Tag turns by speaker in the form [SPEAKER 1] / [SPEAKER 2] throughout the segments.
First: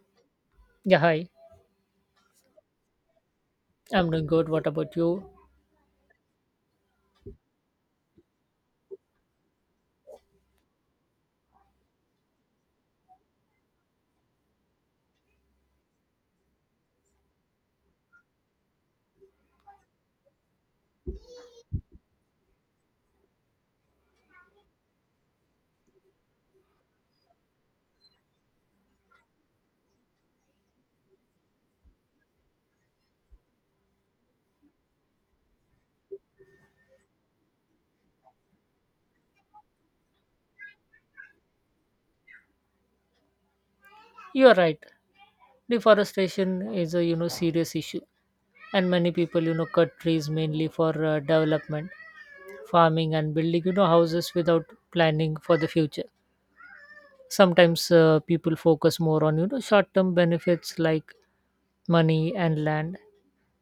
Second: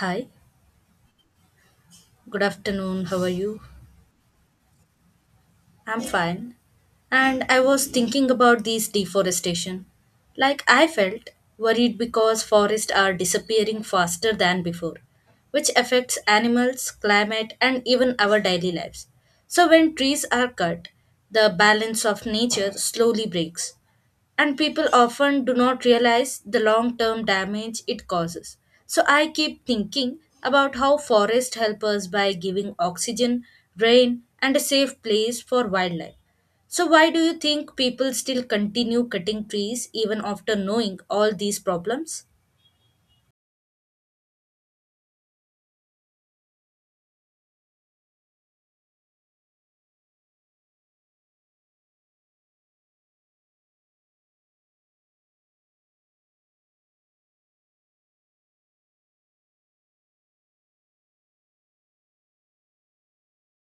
[SPEAKER 1] Hi,
[SPEAKER 2] Yeah, hi.
[SPEAKER 1] good afternoon. How are you?
[SPEAKER 2] I'm doing good. What about you?
[SPEAKER 1] I'm fine. And I was thinking about this deforestation. Like I felt worried because forests are disappearing faster than before, which affects animals, climate, and even our daily lives. So when trees are cut, the balance of nature slowly breaks. And people often do not realize the long term damage it causes. So I keep thinking about how forests help us by giving oxygen, rain, and a safe place for wildlife. So, why do you think people still continue cutting trees even after knowing all these problems?
[SPEAKER 2] You're right. Deforestation is a serious issue, and many people cut trees mainly for development, farming, and building houses without planning for the future. Sometimes people focus more on short-term benefits like money and land,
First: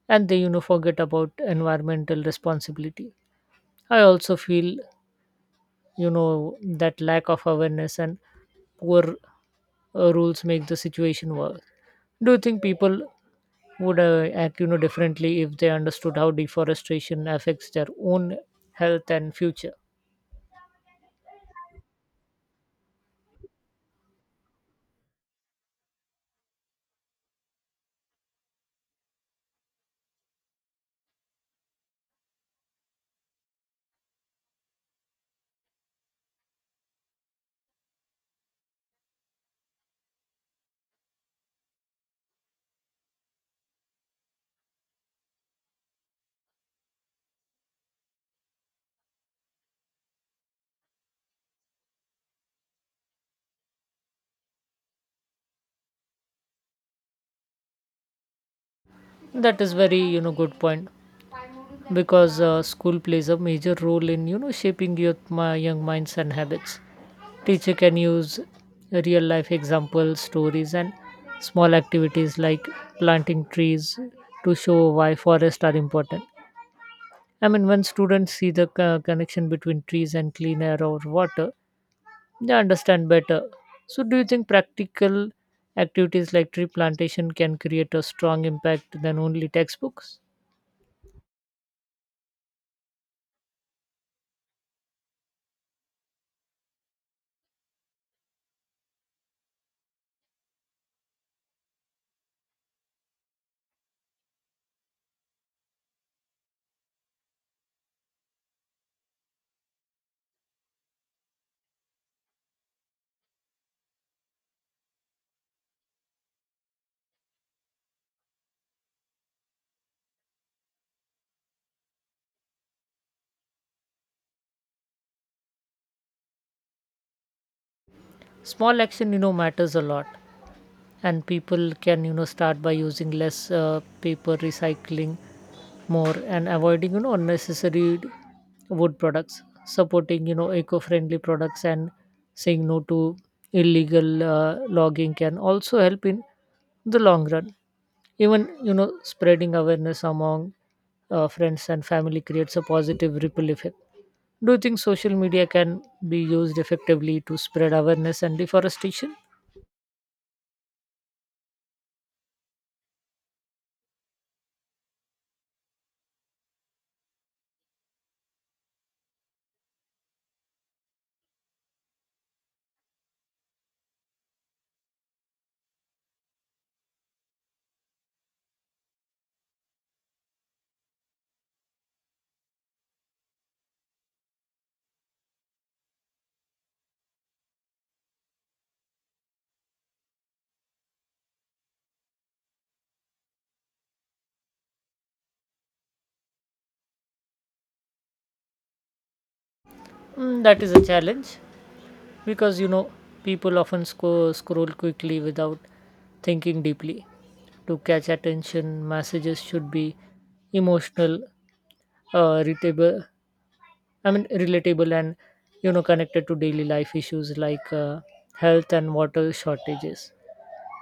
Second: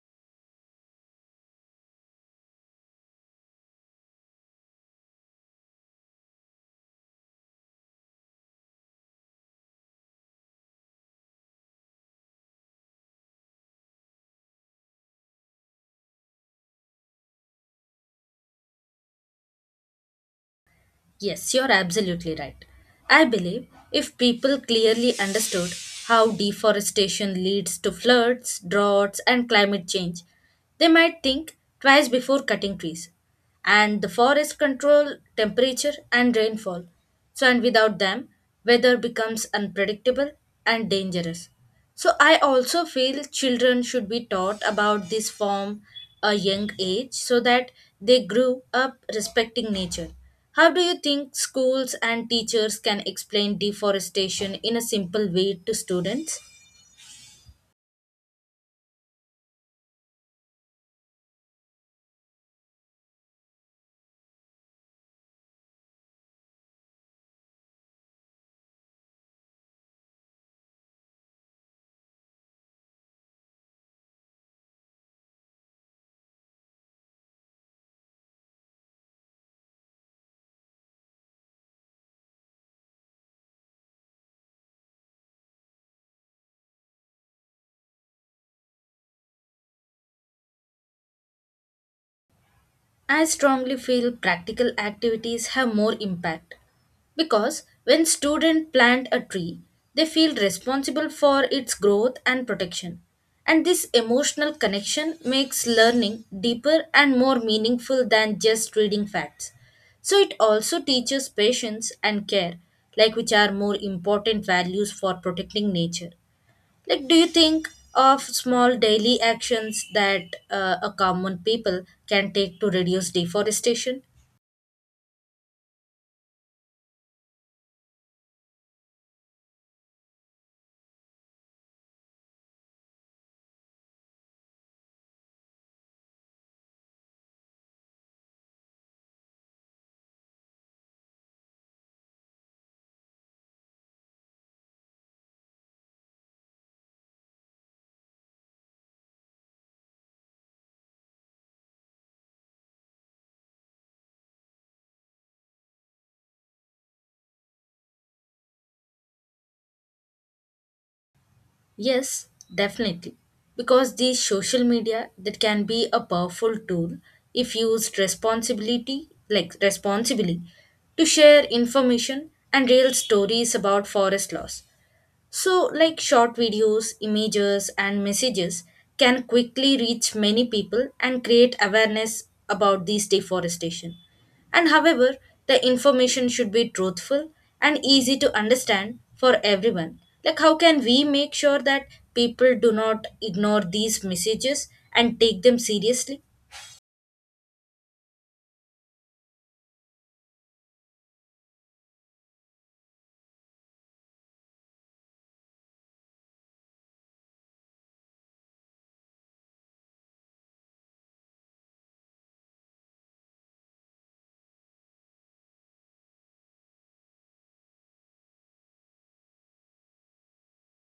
[SPEAKER 2] and they forget about environmental responsibility. I also feel that lack of awareness and poor rules make the situation worse. Do you think people would act differently if they understood how deforestation affects their own health and future?
[SPEAKER 1] Yes, you're absolutely right. I believe if people clearly understood how deforestation leads to floods, droughts, and climate change, they might think twice before cutting trees. And the forests control temperature and rainfall. So, and without them, weather becomes unpredictable and dangerous. So, I also feel children should be taught about this from a young age so that they grew up respecting nature. How do you think schools and teachers can explain deforestation in a simple way to students?
[SPEAKER 2] That is very good point because school plays a major role in shaping youth my young minds and habits. Teacher can use real life examples, stories, and small activities like planting trees to show why forests are important. I mean, when students see the connection between trees and clean air or water, they understand better. So, do you think practical activities like tree plantation can create a strong impact than only textbooks?
[SPEAKER 1] I strongly feel practical activities have more impact because when students plant a tree, they feel responsible for its growth and protection. And this emotional connection makes learning deeper and more meaningful than just reading facts. So it also teaches patience and care, like which are more important values for protecting nature. Like, do you think of small daily actions that a common people can take to reduce deforestation?
[SPEAKER 2] Small action matters a lot, and people can start by using less paper, recycling more, and avoiding unnecessary wood products. Supporting eco-friendly products and saying no to illegal logging can also help in the long run. Even spreading awareness among friends and family creates a positive ripple effect. Do you think social media can be used effectively to spread awareness and deforestation?
[SPEAKER 1] Yes, definitely. Because these social media that can be a powerful tool if used responsibility, like responsibly, to share information and real stories about forest loss. So, like short videos, images, and messages can quickly reach many people and create awareness about this deforestation. And however, the information should be truthful and easy to understand for everyone. Like, how can we make sure that people do not ignore these messages and take them seriously?
[SPEAKER 2] That is a challenge because people often scroll quickly without thinking deeply. To catch attention, messages should be emotional, uh, relatable, relatable and connected to daily life issues like health and water shortages.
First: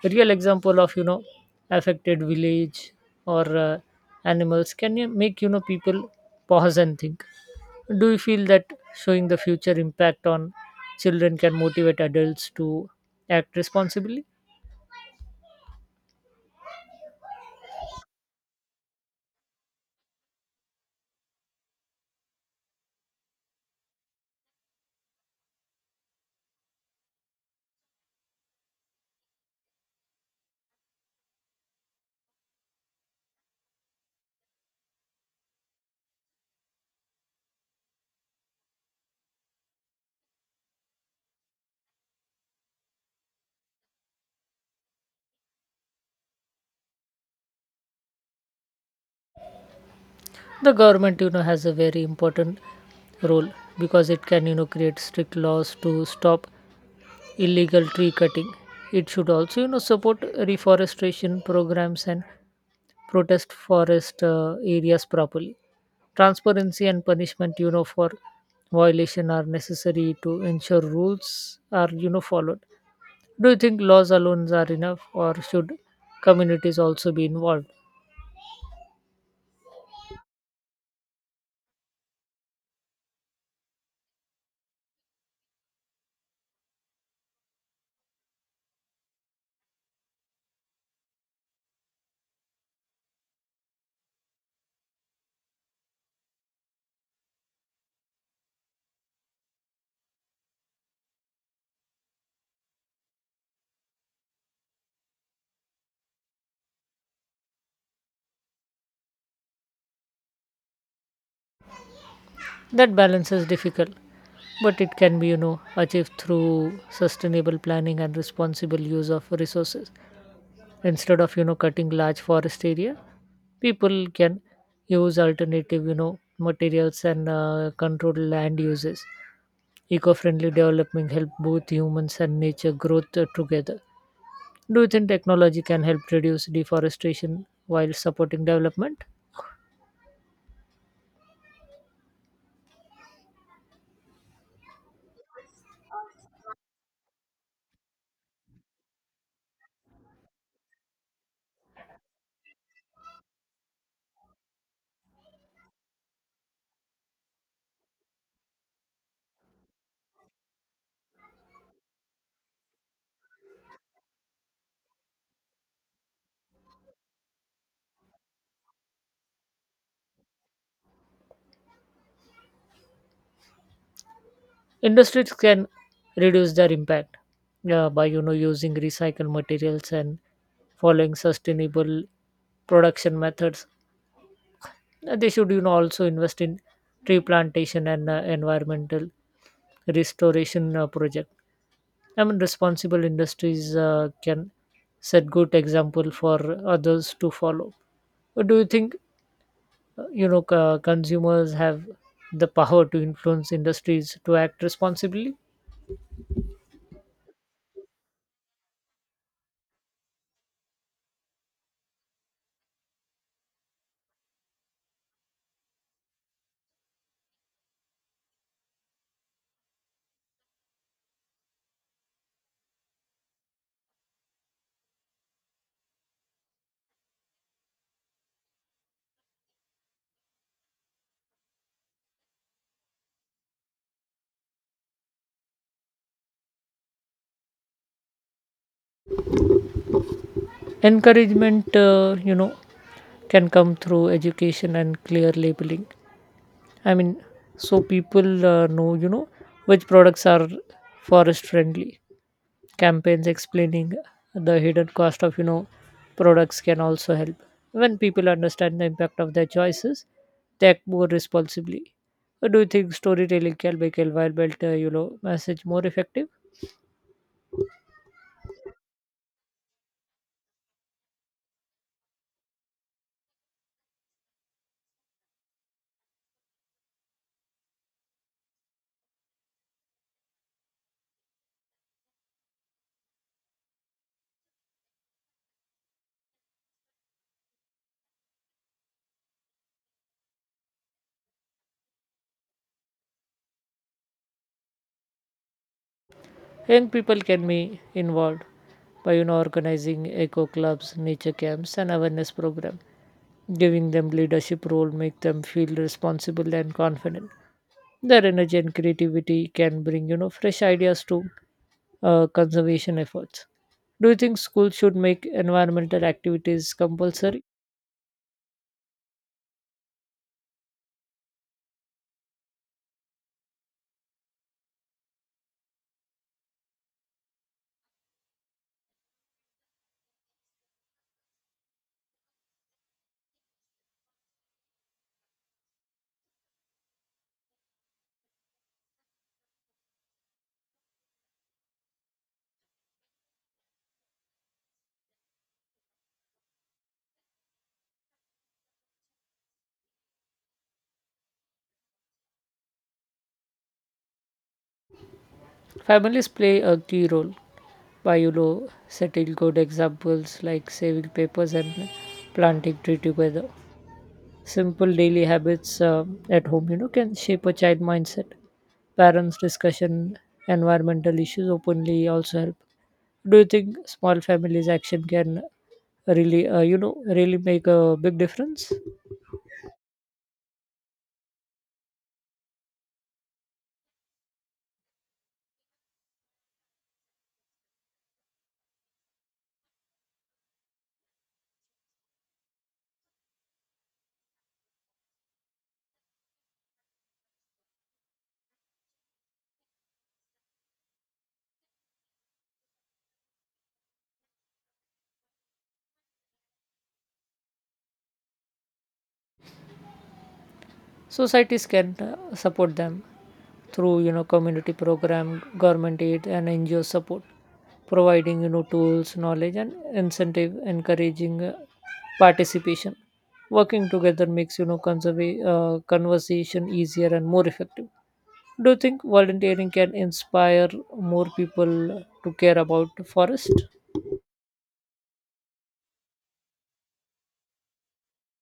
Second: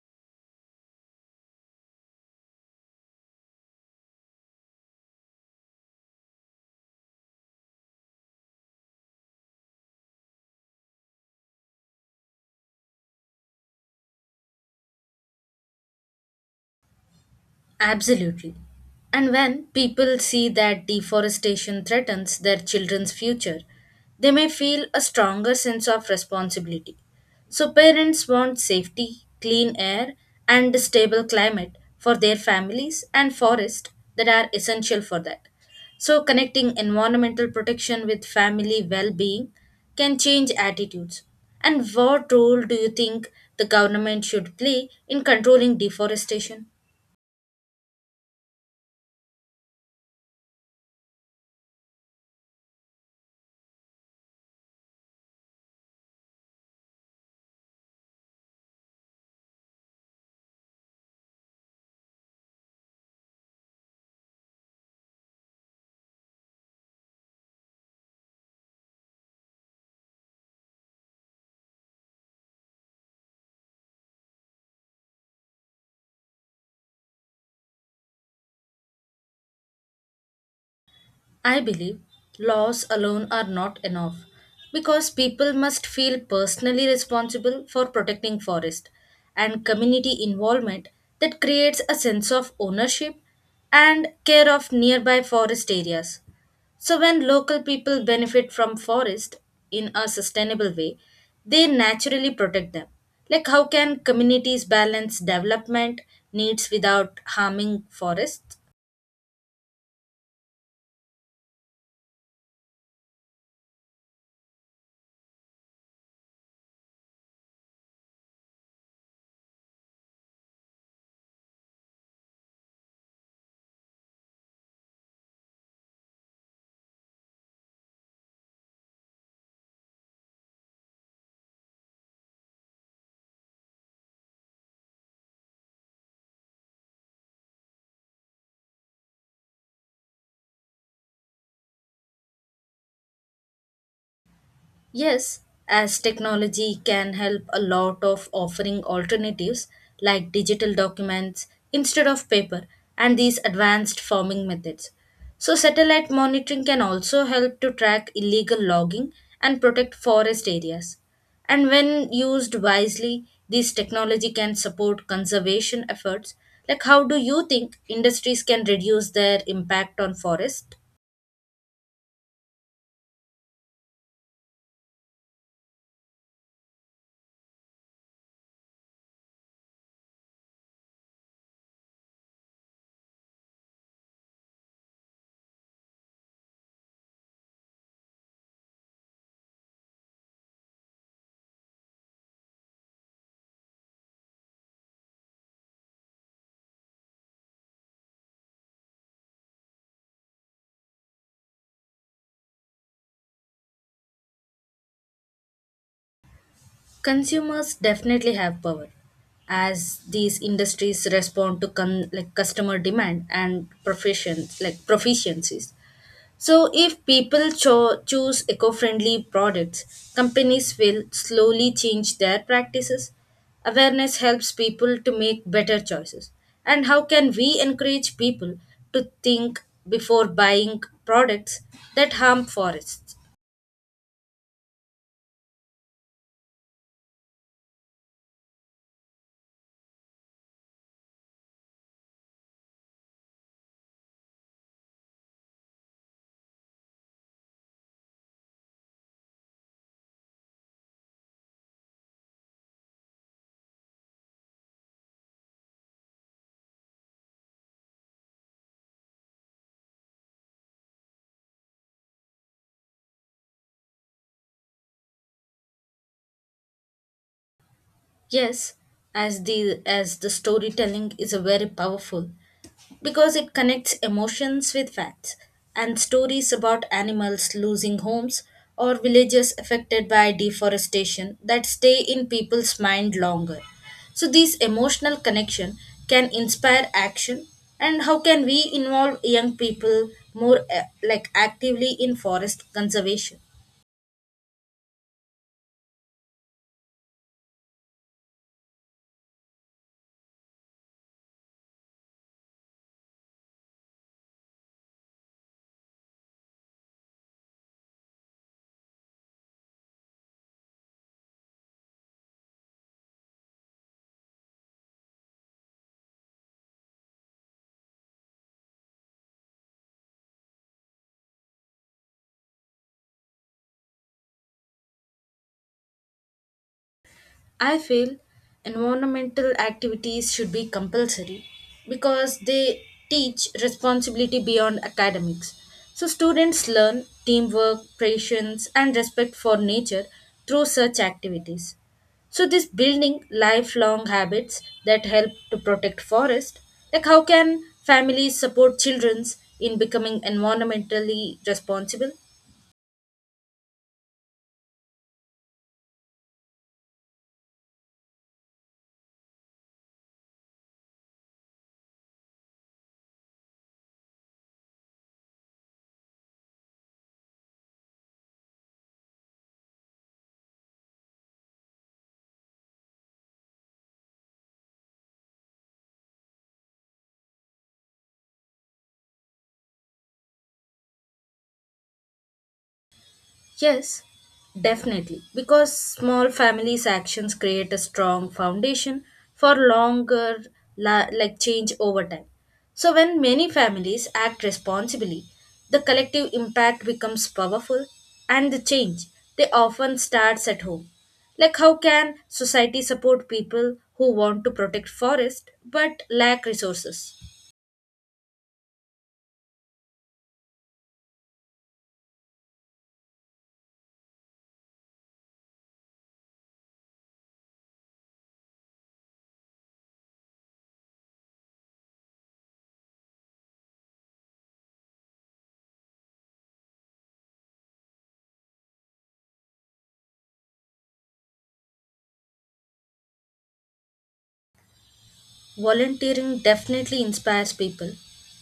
[SPEAKER 2] A real example of affected village or animals can you make people pause and think. Do you feel that showing the future impact on children can motivate adults to act responsibly?
[SPEAKER 1] Absolutely. And when people see that deforestation threatens their children's future, they may feel a stronger sense of responsibility. So, parents want safety, clean air, and a stable climate for their families and forests that are essential for that. So, connecting environmental protection with family well being can change attitudes. And what role do you think the government should play in controlling deforestation?
[SPEAKER 2] The government has a very important role because it can create strict laws to stop illegal tree cutting. It should also support reforestation programs and protest forest areas properly. Transparency and punishment for violation are necessary to ensure rules are followed. Do you think laws alone are enough, or should communities also be involved?
[SPEAKER 1] I believe laws alone are not enough because people must feel personally responsible for protecting forest and community involvement that creates a sense of ownership and care of nearby forest areas. So when local people benefit from forest in a sustainable way, they naturally protect them. Like how can communities balance development needs without harming forests?
[SPEAKER 2] That balance is difficult, but it can be achieved through sustainable planning and responsible use of resources. Instead of cutting large forest area, people can use alternative materials and control land uses. Eco-friendly development help both humans and nature growth together. Do you think technology can help reduce deforestation while supporting development?
[SPEAKER 1] Yes, as technology can help a lot of offering alternatives like digital documents instead of paper and these advanced farming methods. So, satellite monitoring can also help to track illegal logging and protect forest areas. And when used wisely, this technology can support conservation efforts. Like, how do you think industries can reduce their impact on forest?
[SPEAKER 2] Industries can reduce their impact by using recycled materials and following sustainable production methods. They should also invest in tree plantation and environmental restoration project. I mean, responsible industries can set good example for others to follow. But do you think consumers have the power to influence industries to act responsibly?
[SPEAKER 1] Consumers definitely have power as these industries respond to like customer demand and profession like proficiencies. So if people choose eco-friendly products, companies will slowly change their practices. Awareness helps people to make better choices. And how can we encourage people to think before buying products that harm forests?
[SPEAKER 2] Encouragement can come through education and clear labeling. I mean, so people know which products are forest friendly. Campaigns explaining the hidden cost of products can also help. When people understand the impact of their choices, they act more responsibly. Do you think storytelling can make a environmental message more effective?
[SPEAKER 1] Yes, as the storytelling is a very powerful because it connects emotions with facts and stories about animals losing homes or villages affected by deforestation that stay in people's mind longer. So these emotional connection can inspire action. And how can we involve young people more like actively in forest conservation?
[SPEAKER 2] Young people can be involved by organizing eco clubs, nature camps, and awareness programs. Giving them leadership role make them feel responsible and confident. Their energy and creativity can bring fresh ideas to conservation efforts. Do you think schools should make environmental activities compulsory?
[SPEAKER 1] I feel environmental activities should be compulsory because they teach responsibility beyond academics. So, students learn teamwork, patience, and respect for nature through such activities. So, this building lifelong habits that help to protect forest. Like how can families support children in becoming environmentally responsible?
[SPEAKER 2] Families play a key role by setting good examples like saving papers and planting tree together. Simple daily habits at home, can shape a child mindset. Parents' discussion environmental issues openly also help. Do you think small families' action can really make a big difference?
[SPEAKER 1] Yes, definitely. Because small families' actions create a strong foundation for longer like change over time. So when many families act responsibly, the collective impact becomes powerful and the change they often starts at home. Like how can society support people who want to protect forest but lack resources?
[SPEAKER 2] Societies can support them through community program, government aid, and ngo support, providing tools, knowledge, and incentive, encouraging participation. Working together makes conversation easier and more effective. Do you think volunteering can inspire more people to care about forest?
[SPEAKER 1] Volunteering definitely inspires people,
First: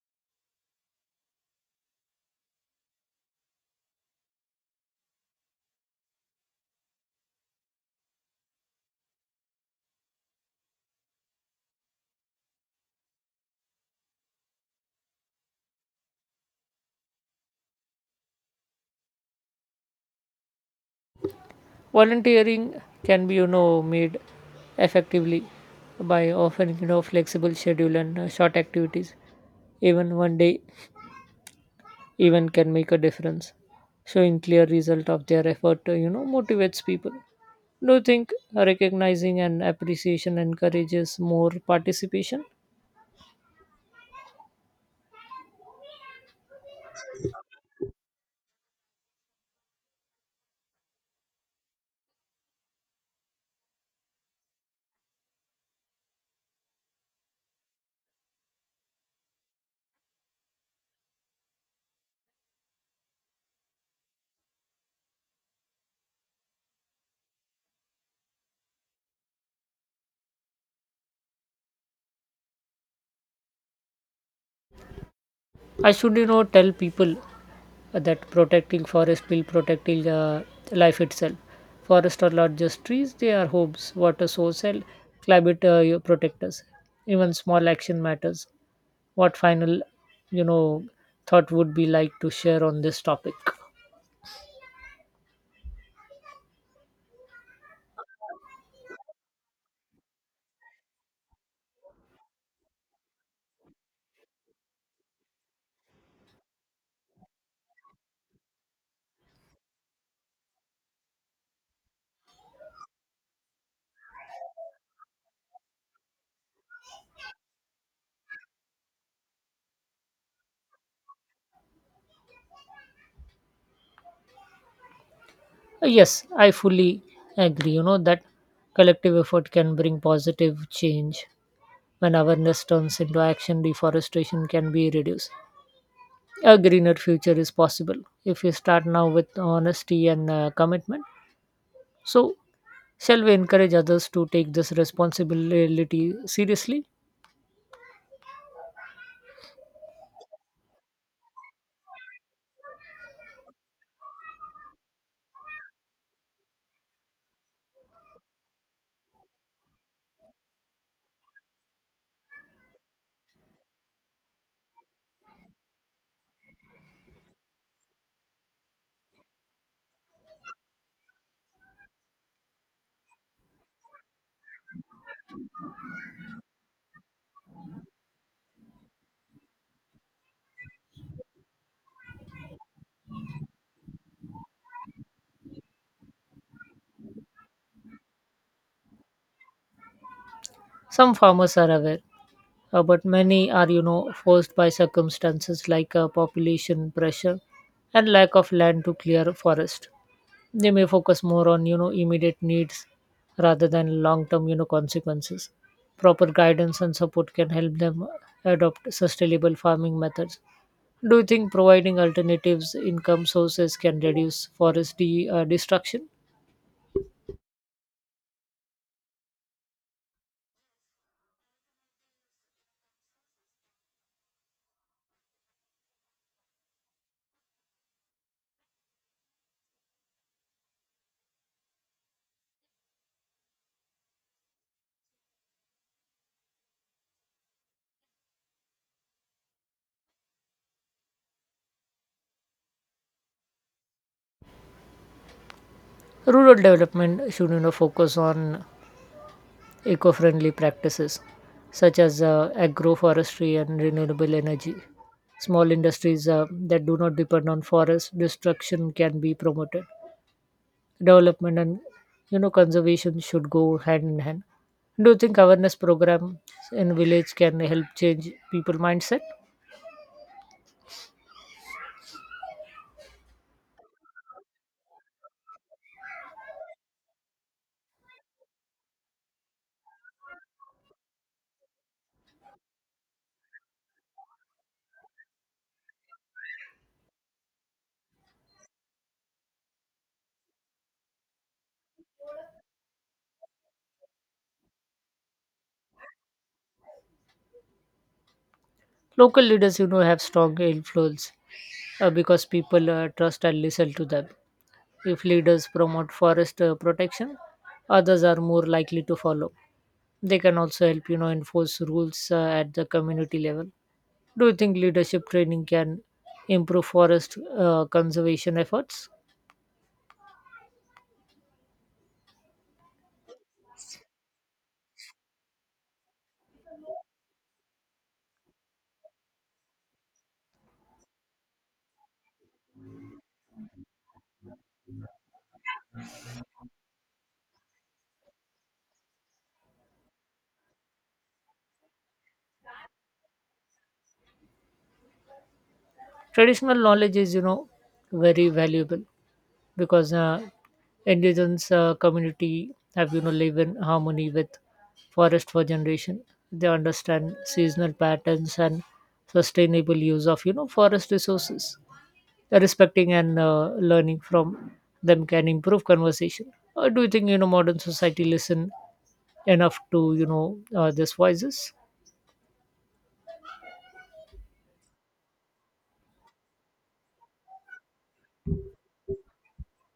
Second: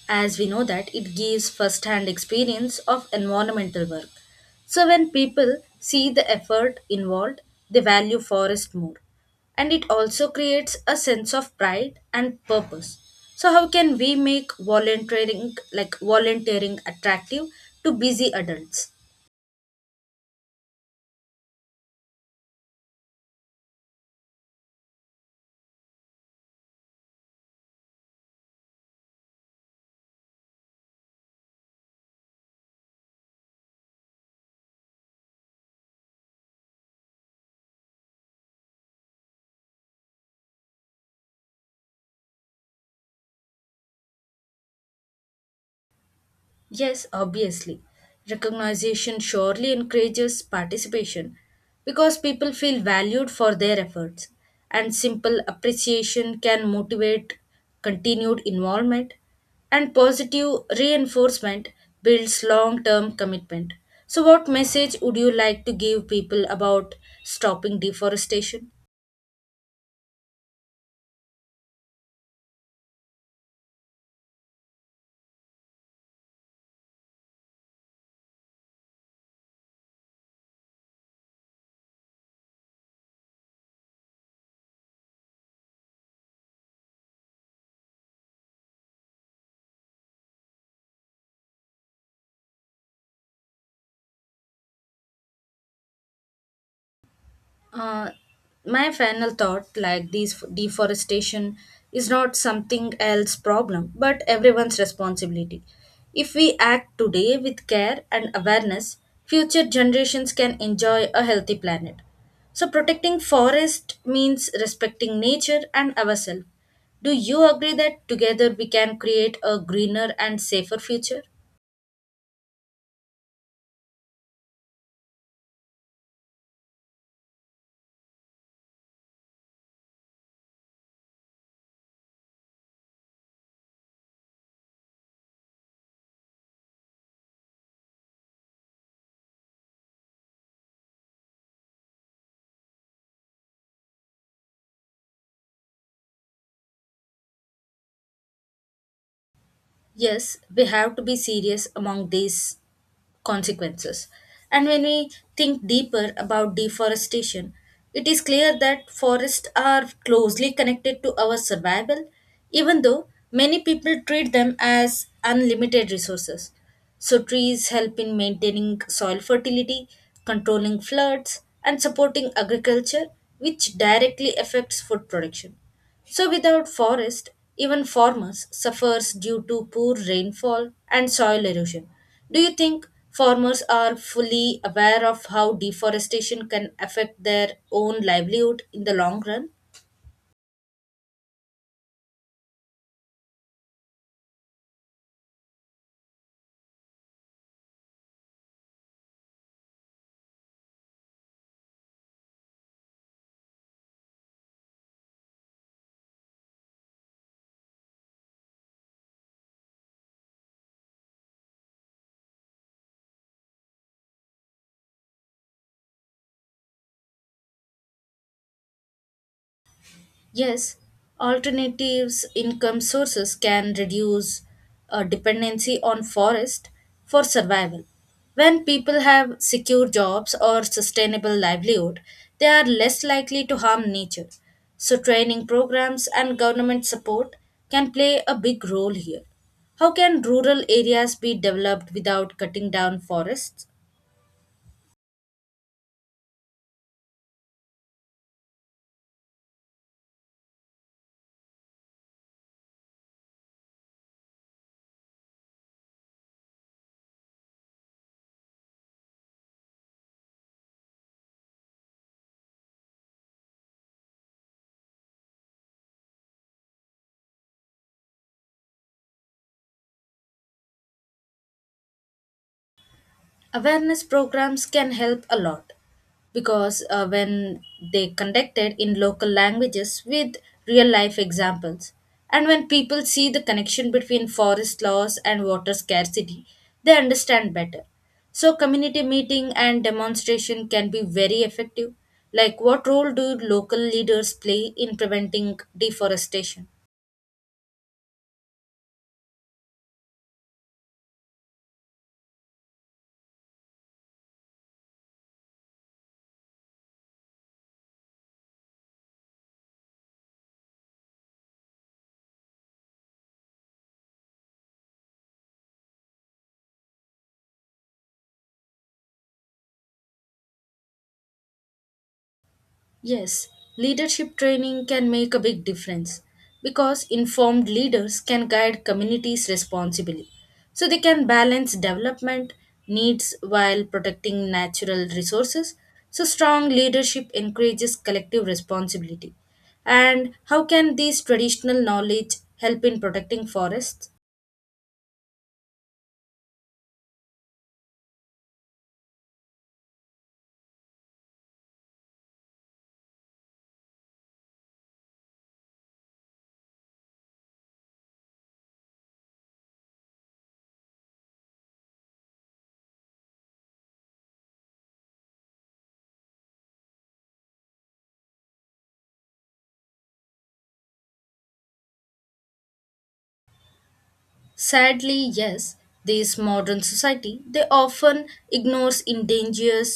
[SPEAKER 1] as we know that it gives first hand experience of environmental work. So, when people see the effort involved, they value forest more. And it also creates a sense of pride and purpose. So, how can we make volunteering like volunteering attractive to busy adults?
[SPEAKER 2] Volunteering can be made effectively by offering flexible schedule and short activities. Even one day even can make a difference. Showing clear result of their effort motivates people. Do you think recognizing and appreciation encourages more participation?
[SPEAKER 1] Yes, obviously. Recognition surely encourages participation because people feel valued for their efforts, and simple appreciation can motivate continued involvement, and positive reinforcement builds long term commitment. So, what message would you like to give people about stopping deforestation?
[SPEAKER 2] I should, tell people that protecting forest will protecting life itself. Forests are not just trees; they are homes, water source, and climate protectors. Even small action matters. What final, you know, thought would be like to share on this topic?
[SPEAKER 1] Uh, my final thought like these deforestation is not something else problem but everyone's responsibility. If we act today with care and awareness, future generations can enjoy a healthy planet. So protecting forest means respecting nature and ourselves. Do you agree that together we can create a greener and safer future?
[SPEAKER 2] Yes, I fully agree. You know that collective effort can bring positive change. When awareness turns into action, deforestation can be reduced. A greener future is possible if we start now with honesty and commitment. So, shall we encourage others to take this responsibility seriously?
[SPEAKER 1] Yes, we have to be serious among these consequences. And when we think deeper about deforestation, it is clear that forests are closely connected to our survival, even though many people treat them as unlimited resources. So, trees help in maintaining soil fertility, controlling floods, and supporting agriculture, which directly affects food production. So without forest, even farmers suffers due to poor rainfall and soil erosion. Do you think farmers are fully aware of how deforestation can affect their own livelihood in the long run?
[SPEAKER 2] Some farmers are aware, but many are, forced by circumstances like population pressure and lack of land to clear forest. They may focus more on, immediate needs rather than long-term, consequences. Proper guidance and support can help them adopt sustainable farming methods. Do you think providing alternatives income sources can reduce forest destruction?
[SPEAKER 1] Yes, alternatives income sources can reduce dependency on forest for survival. When people have secure jobs or sustainable livelihood, they are less likely to harm nature. So training programs and government support can play a big role here. How can rural areas be developed without cutting down forests?
[SPEAKER 2] Rural development should focus on eco-friendly practices such as agroforestry and renewable energy. Small industries that do not depend on forest destruction can be promoted. Development and conservation should go hand in hand. Do you think awareness program in village can help change people mindset?
[SPEAKER 1] Awareness programs can help a lot because when they conducted in local languages with real life examples, and when people see the connection between forest loss and water scarcity, they understand better. So community meeting and demonstration can be very effective. Like what role do local leaders play in preventing deforestation?
[SPEAKER 2] Local leaders, have strong influence because people trust and listen to them. If leaders promote forest protection, others are more likely to follow. They can also help, enforce rules at the community level. Do you think leadership training can improve forest conservation efforts?
[SPEAKER 1] Yes, leadership training can make a big difference because informed leaders can guide communities responsibly. So they can balance development needs while protecting natural resources. So strong leadership encourages collective responsibility. And how can these traditional knowledge help in protecting forests?
[SPEAKER 2] Traditional knowledge is, very valuable, because indigenous community have live in harmony with forest for generation. They understand seasonal patterns and sustainable use of forest resources. Respecting and learning from them can improve conversation. Or do you think modern society listen enough to these voices?
[SPEAKER 1] Sadly, yes, this modern society they often ignores endangered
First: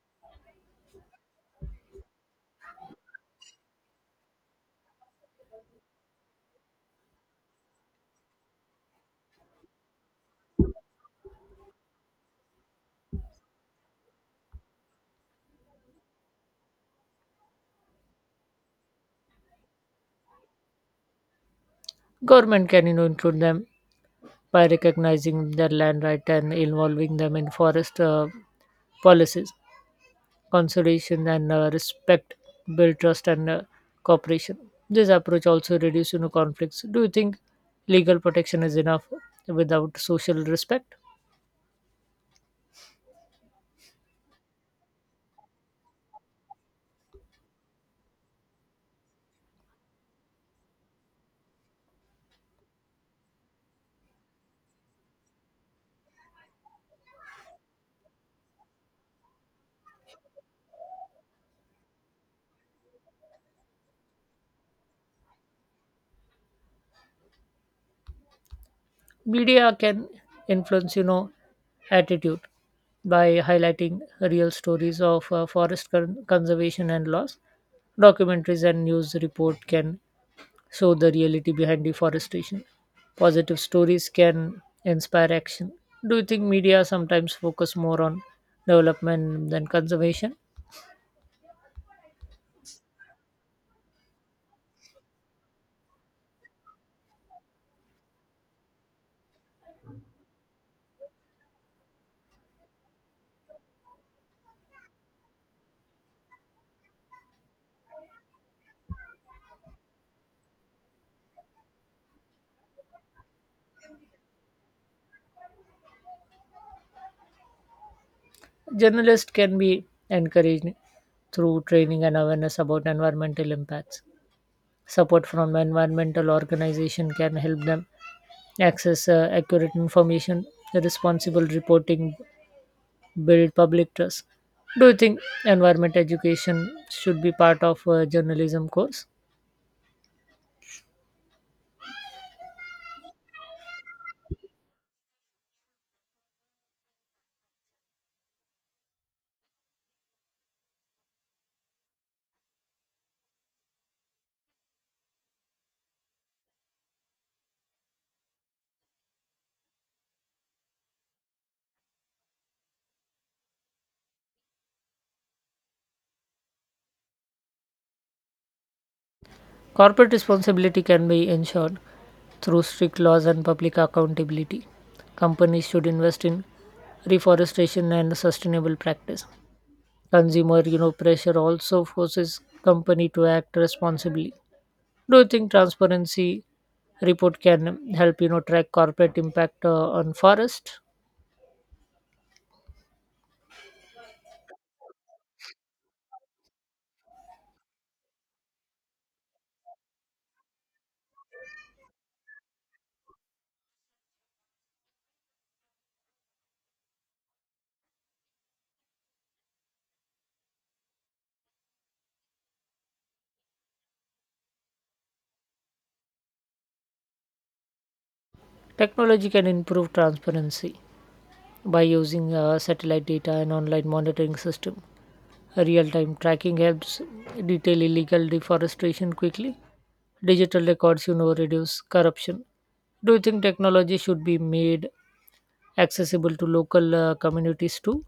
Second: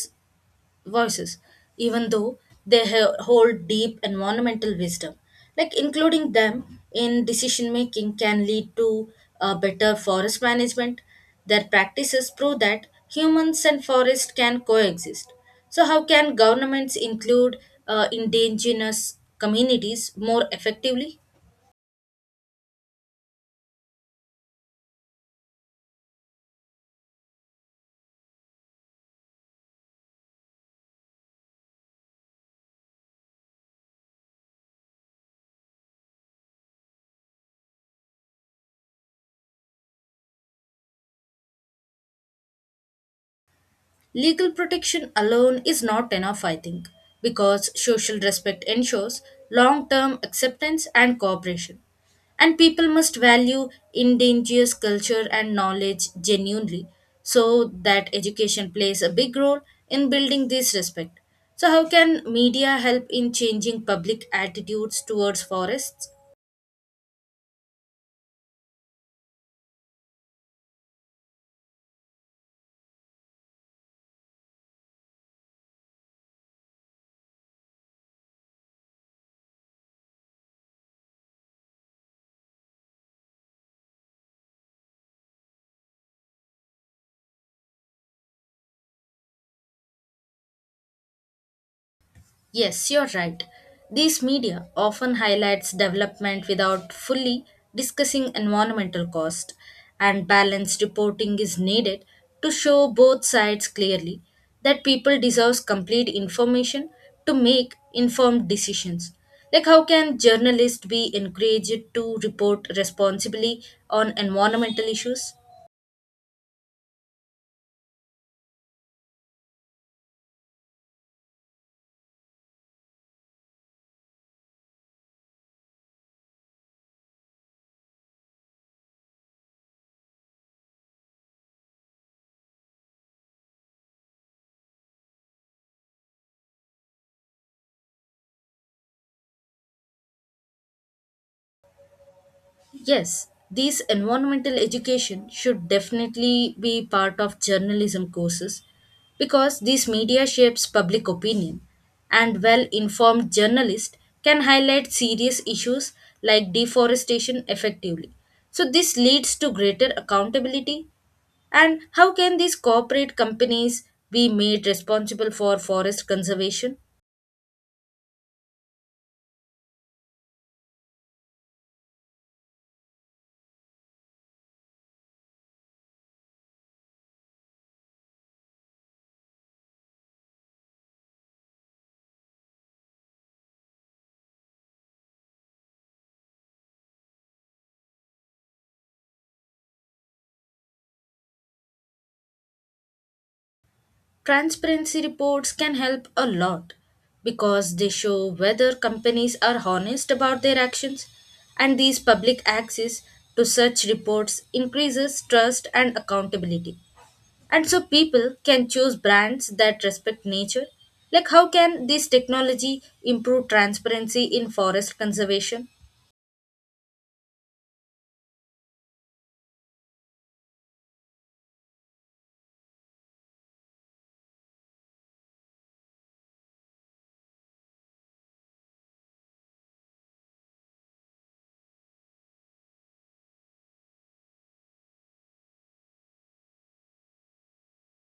[SPEAKER 1] voices, even though they hold deep environmental wisdom. Like including them in decision making can lead to better forest management. Their practices prove that humans and forests can coexist. So, how can governments include indigenous communities more effectively?
[SPEAKER 2] Government can include them by recognizing their land right and involving them in forest policies. Consolidation and respect build trust and cooperation. This approach also reduces conflicts. Do you think legal protection is enough without social respect?
[SPEAKER 1] Legal protection alone is not enough, I think, because social respect ensures long term acceptance and cooperation. And people must value indigenous culture and knowledge genuinely so that education plays a big role in building this respect. So, how can media help in changing public attitudes towards forests?
[SPEAKER 2] Media can influence attitude by highlighting real stories of forest conservation and loss. Documentaries and news report can show the reality behind deforestation. Positive stories can inspire action. Do you think media sometimes focus more on development than conservation?
[SPEAKER 1] Yes, you're right. These media often highlights development without fully discussing environmental cost, and balanced reporting is needed to show both sides clearly that people deserve complete information to make informed decisions. Like how can journalists be encouraged to report responsibly on environmental issues?
[SPEAKER 2] Journalists can be encouraged through training and awareness about environmental impacts. Support from environmental organization can help them access accurate information, responsible reporting, build public trust. Do you think environment education should be part of a journalism course?
[SPEAKER 1] Yes, these environmental education should definitely be part of journalism courses because these media shapes public opinion and well-informed journalists can highlight serious issues like deforestation effectively. So this leads to greater accountability. And how can these corporate companies be made responsible for forest conservation?
[SPEAKER 2] Corporate responsibility can be ensured through strict laws and public accountability. Companies should invest in reforestation and sustainable practice. Consumer, pressure also forces company to act responsibly. Do you think transparency report can help, track corporate impact on forest?
[SPEAKER 1] Transparency reports can help a lot because they show whether companies are honest about their actions, and these public access to such reports increases trust and accountability. And so people can choose brands that respect nature. Like, how can this technology improve transparency in forest conservation?
[SPEAKER 2] Technology can improve transparency by using satellite data and online monitoring system. Real time tracking helps detail illegal deforestation quickly. Digital records, reduce corruption. Do you think technology should be made accessible to local communities too?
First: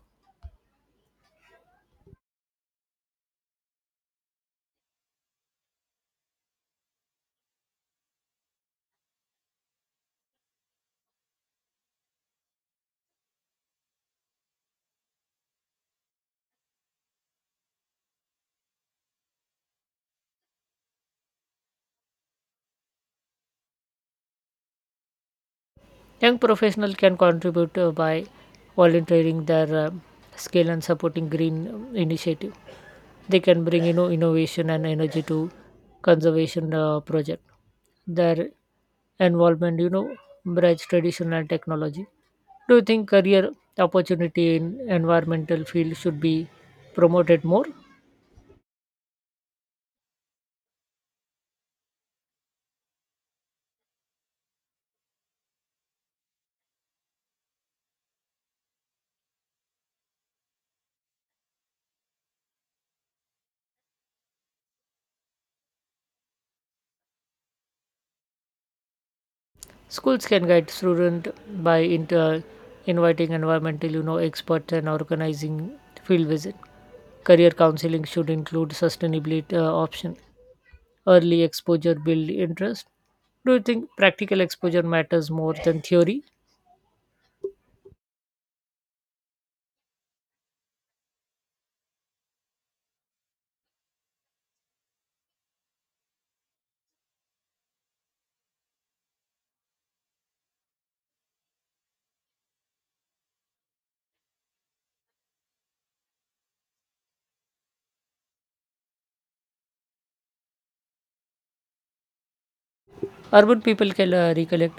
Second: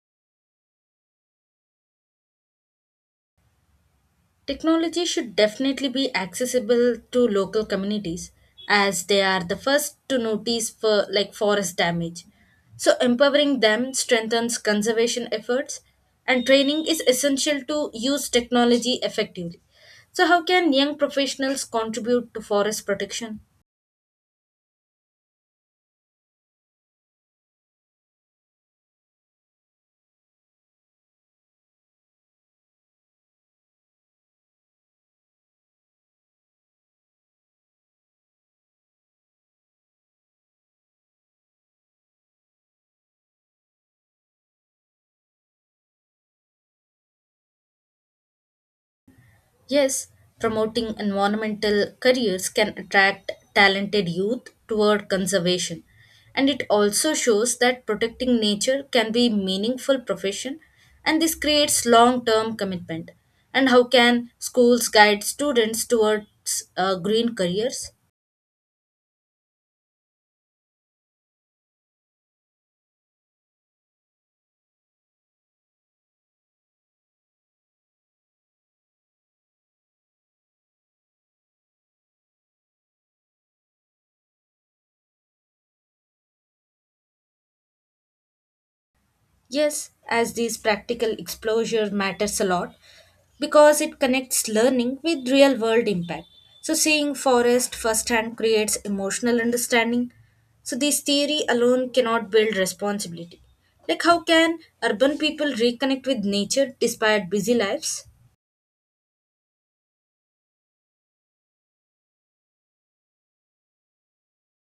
[SPEAKER 1] Technology should definitely be accessible to local communities as they are the first to notice for like forest damage. So empowering them strengthens conservation efforts and training is essential to use technology effectively. So how can young professionals contribute to forest protection?
[SPEAKER 2] Young professionals can contribute by volunteering their skill and supporting green initiative. They can bring innovation and energy to conservation project. Their involvement bridge tradition and technology. Do you think career opportunity in environmental field should be promoted more?
[SPEAKER 1] Yes, promoting environmental careers can attract talented youth toward conservation. And it also shows that protecting nature can be meaningful profession and this creates long-term commitment. And how can schools guide students towards green careers?
[SPEAKER 2] Schools can guide student by inviting environmental experts and organizing field visit. Career counseling should include sustainability option. Early exposure build interest? Do you think practical exposure matters more than theory?
[SPEAKER 1] Yes, as these practical exposure matters a lot because it connects learning with real world impact. So seeing forest firsthand creates emotional understanding. So this theory alone cannot build responsibility. Like how can urban people reconnect with nature despite busy lives?
[SPEAKER 2] Urban people can recollect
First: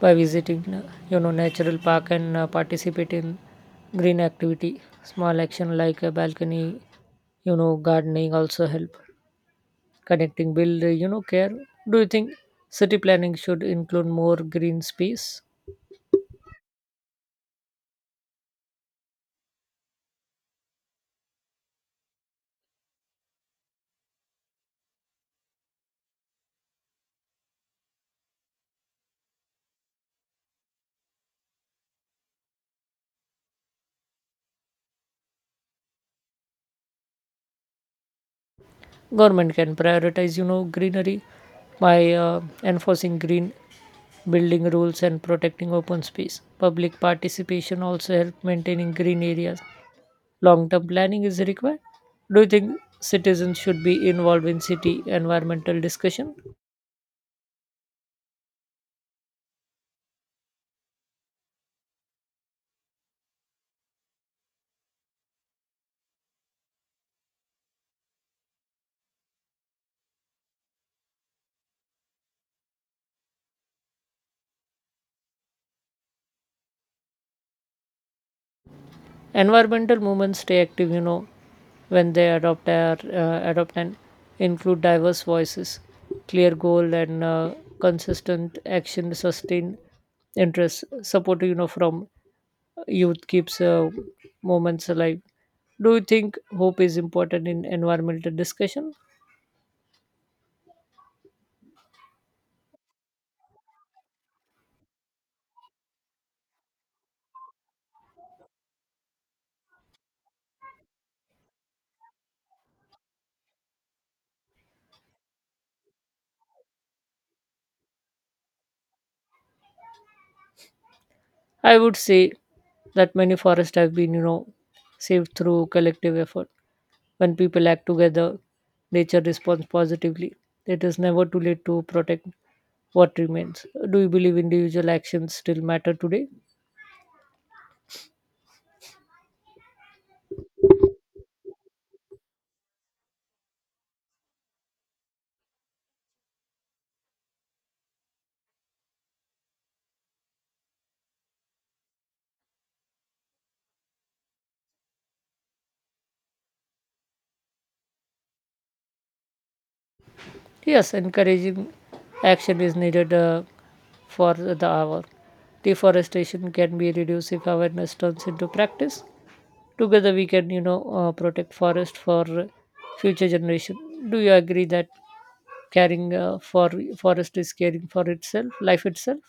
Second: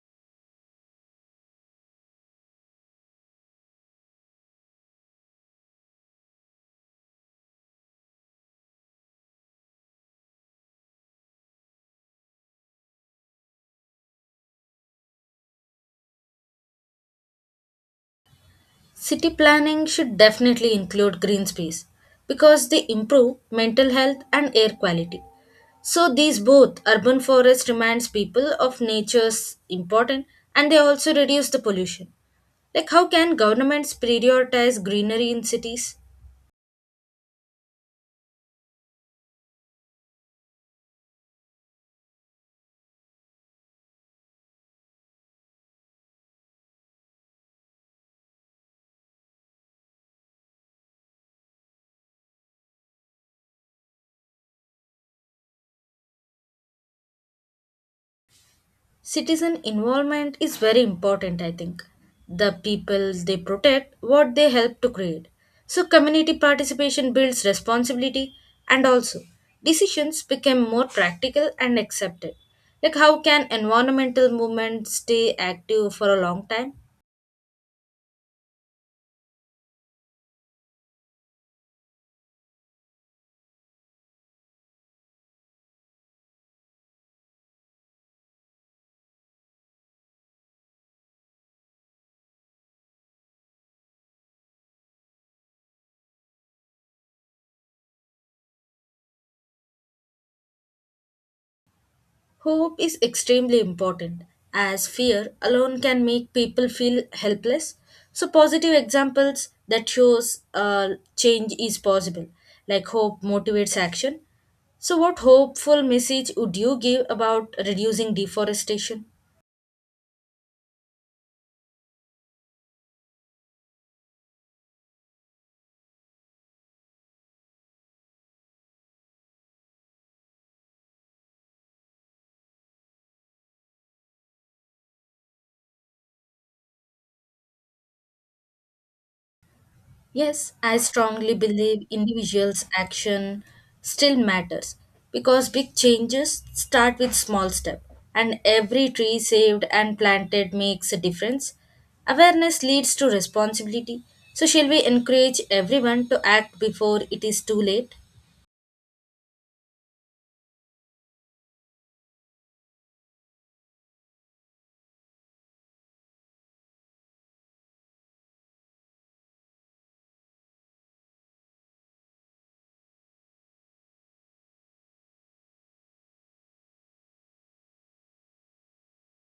[SPEAKER 2] by visiting, natural park and participate in green activity. Small action like a balcony, gardening also help. Connecting build, care. Do you think city planning should include more green space?
[SPEAKER 1] City planning should definitely include green space because they improve mental health and air quality. So these both urban forest reminds people of nature's importance and they also reduce the pollution. Like how can governments prioritize greenery in cities?
[SPEAKER 2] Government can prioritize greenery by enforcing green building rules and protecting open space. Public participation also help maintaining green areas. Long term planning is required. Do you think citizens should be involved in city environmental discussion?
[SPEAKER 1] Citizen involvement is very important, I think. The people they protect what they help to create, so community participation builds responsibility, and also decisions become more practical and accepted. Like how can environmental movements stay active for a long time?
[SPEAKER 2] Environmental movements stay active when they adopt and include diverse voices. Clear goal and consistent action sustain interest. Support from youth keeps moments alive. Do you think hope is important in environmental discussion?
[SPEAKER 1] Hope is extremely important, as fear alone can make people feel helpless. So, positive examples that shows change is possible, like hope motivates action. So, what hopeful message would you give about reducing deforestation?
[SPEAKER 2] I would say that many forests have been, saved through collective effort. When people act together, nature responds positively. It is never too late to protect what remains. Do you believe individual actions still matter today?
[SPEAKER 1] Yes, I strongly believe individuals' action still matters because big changes start with small step and every tree saved and planted makes a difference. Awareness leads to responsibility. So shall we encourage everyone to act before it is too late?
[SPEAKER 2] Yes, encouraging action is needed for the hour. Deforestation can be reduced if awareness turns into practice. Together, we can, protect forest for future generation. Do you agree that caring for forest is caring for itself life itself?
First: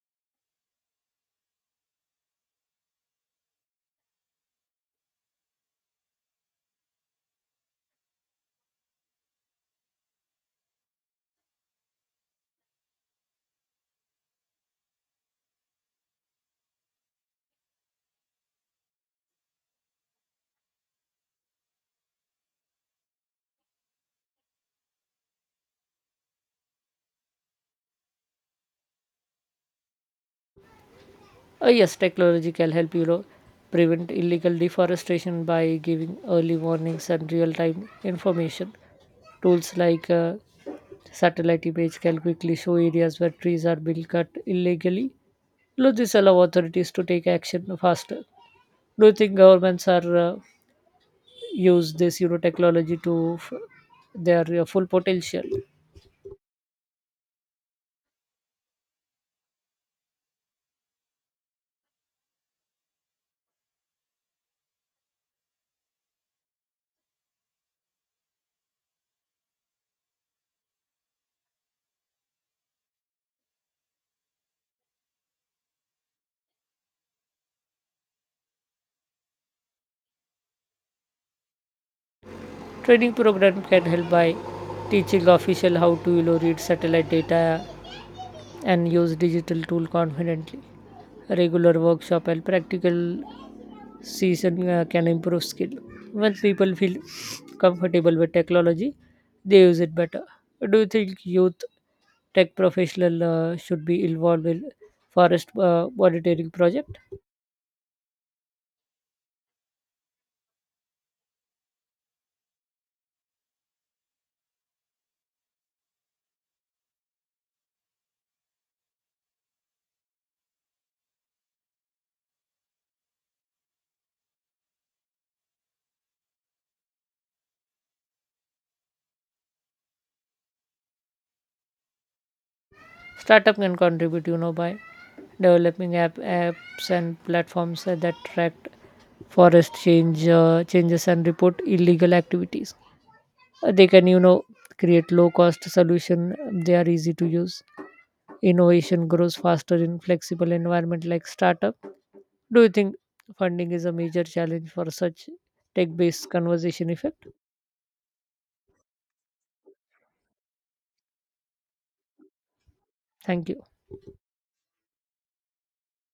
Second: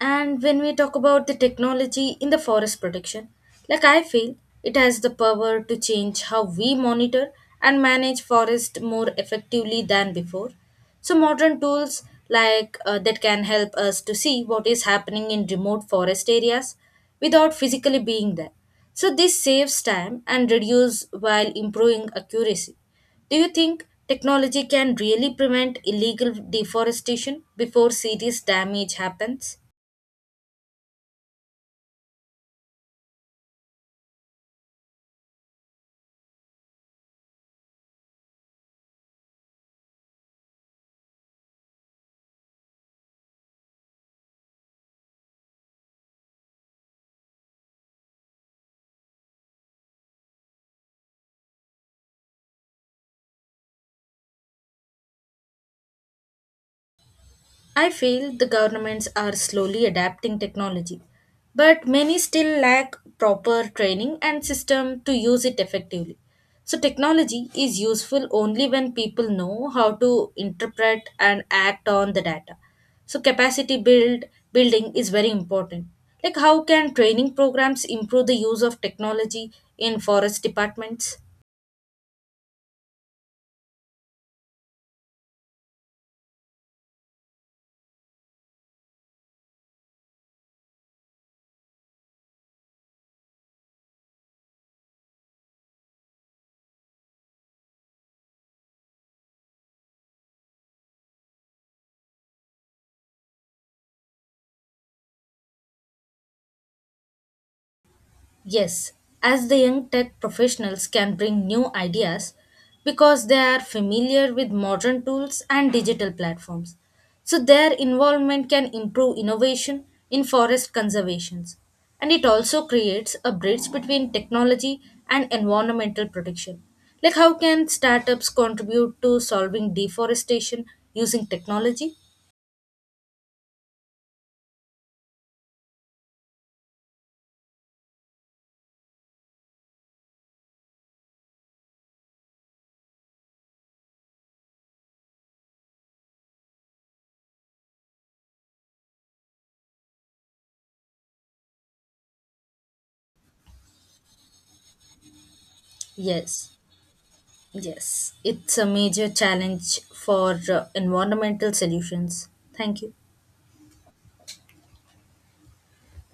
[SPEAKER 1] And when we talk about the technology in the forest protection, like I feel it has the power to change how we monitor and manage forest more effectively than before. So modern tools like that can help us to see what is happening in remote forest areas without physically being there. So this saves time and reduce while improving accuracy. Do you think technology can really prevent illegal deforestation before serious damage happens?
[SPEAKER 2] Yes, technology can help prevent illegal deforestation by giving early warnings and real-time information. Tools like satellite image can quickly show areas where trees are being cut illegally. This allow authorities to take action faster. Do you think governments are use this technology to their full potential?
[SPEAKER 1] I feel the governments are slowly adapting technology, but many still lack proper training and system to use it effectively. So technology is useful only when people know how to interpret and act on the data. So capacity building is very important. Like how can training programs improve the use of technology in forest departments?
[SPEAKER 2] Training program can help by teaching official how to, read satellite data and use digital tool confidently. Regular workshop and practical season can improve skill. Once people feel comfortable with technology, they use it better. Do you think youth tech professional should be involved in forest monitoring project?
[SPEAKER 1] Yes, as the young tech professionals can bring new ideas because they are familiar with modern tools and digital platforms. So their involvement can improve innovation in forest conservations. And it also creates a bridge between technology and environmental protection. Like how can startups contribute to solving deforestation using technology?
[SPEAKER 2] Startup can contribute, by developing apps and platforms that track forest changes and report illegal activities. They can, create low-cost solution. They are easy to use. Innovation grows faster in flexible environment like startup. Do you think funding is a major challenge for such tech-based
[SPEAKER 1] Yes.
[SPEAKER 2] conversation effect?
[SPEAKER 1] Yes, it's a major challenge for environmental solutions. Thank you.
[SPEAKER 2] Thank you.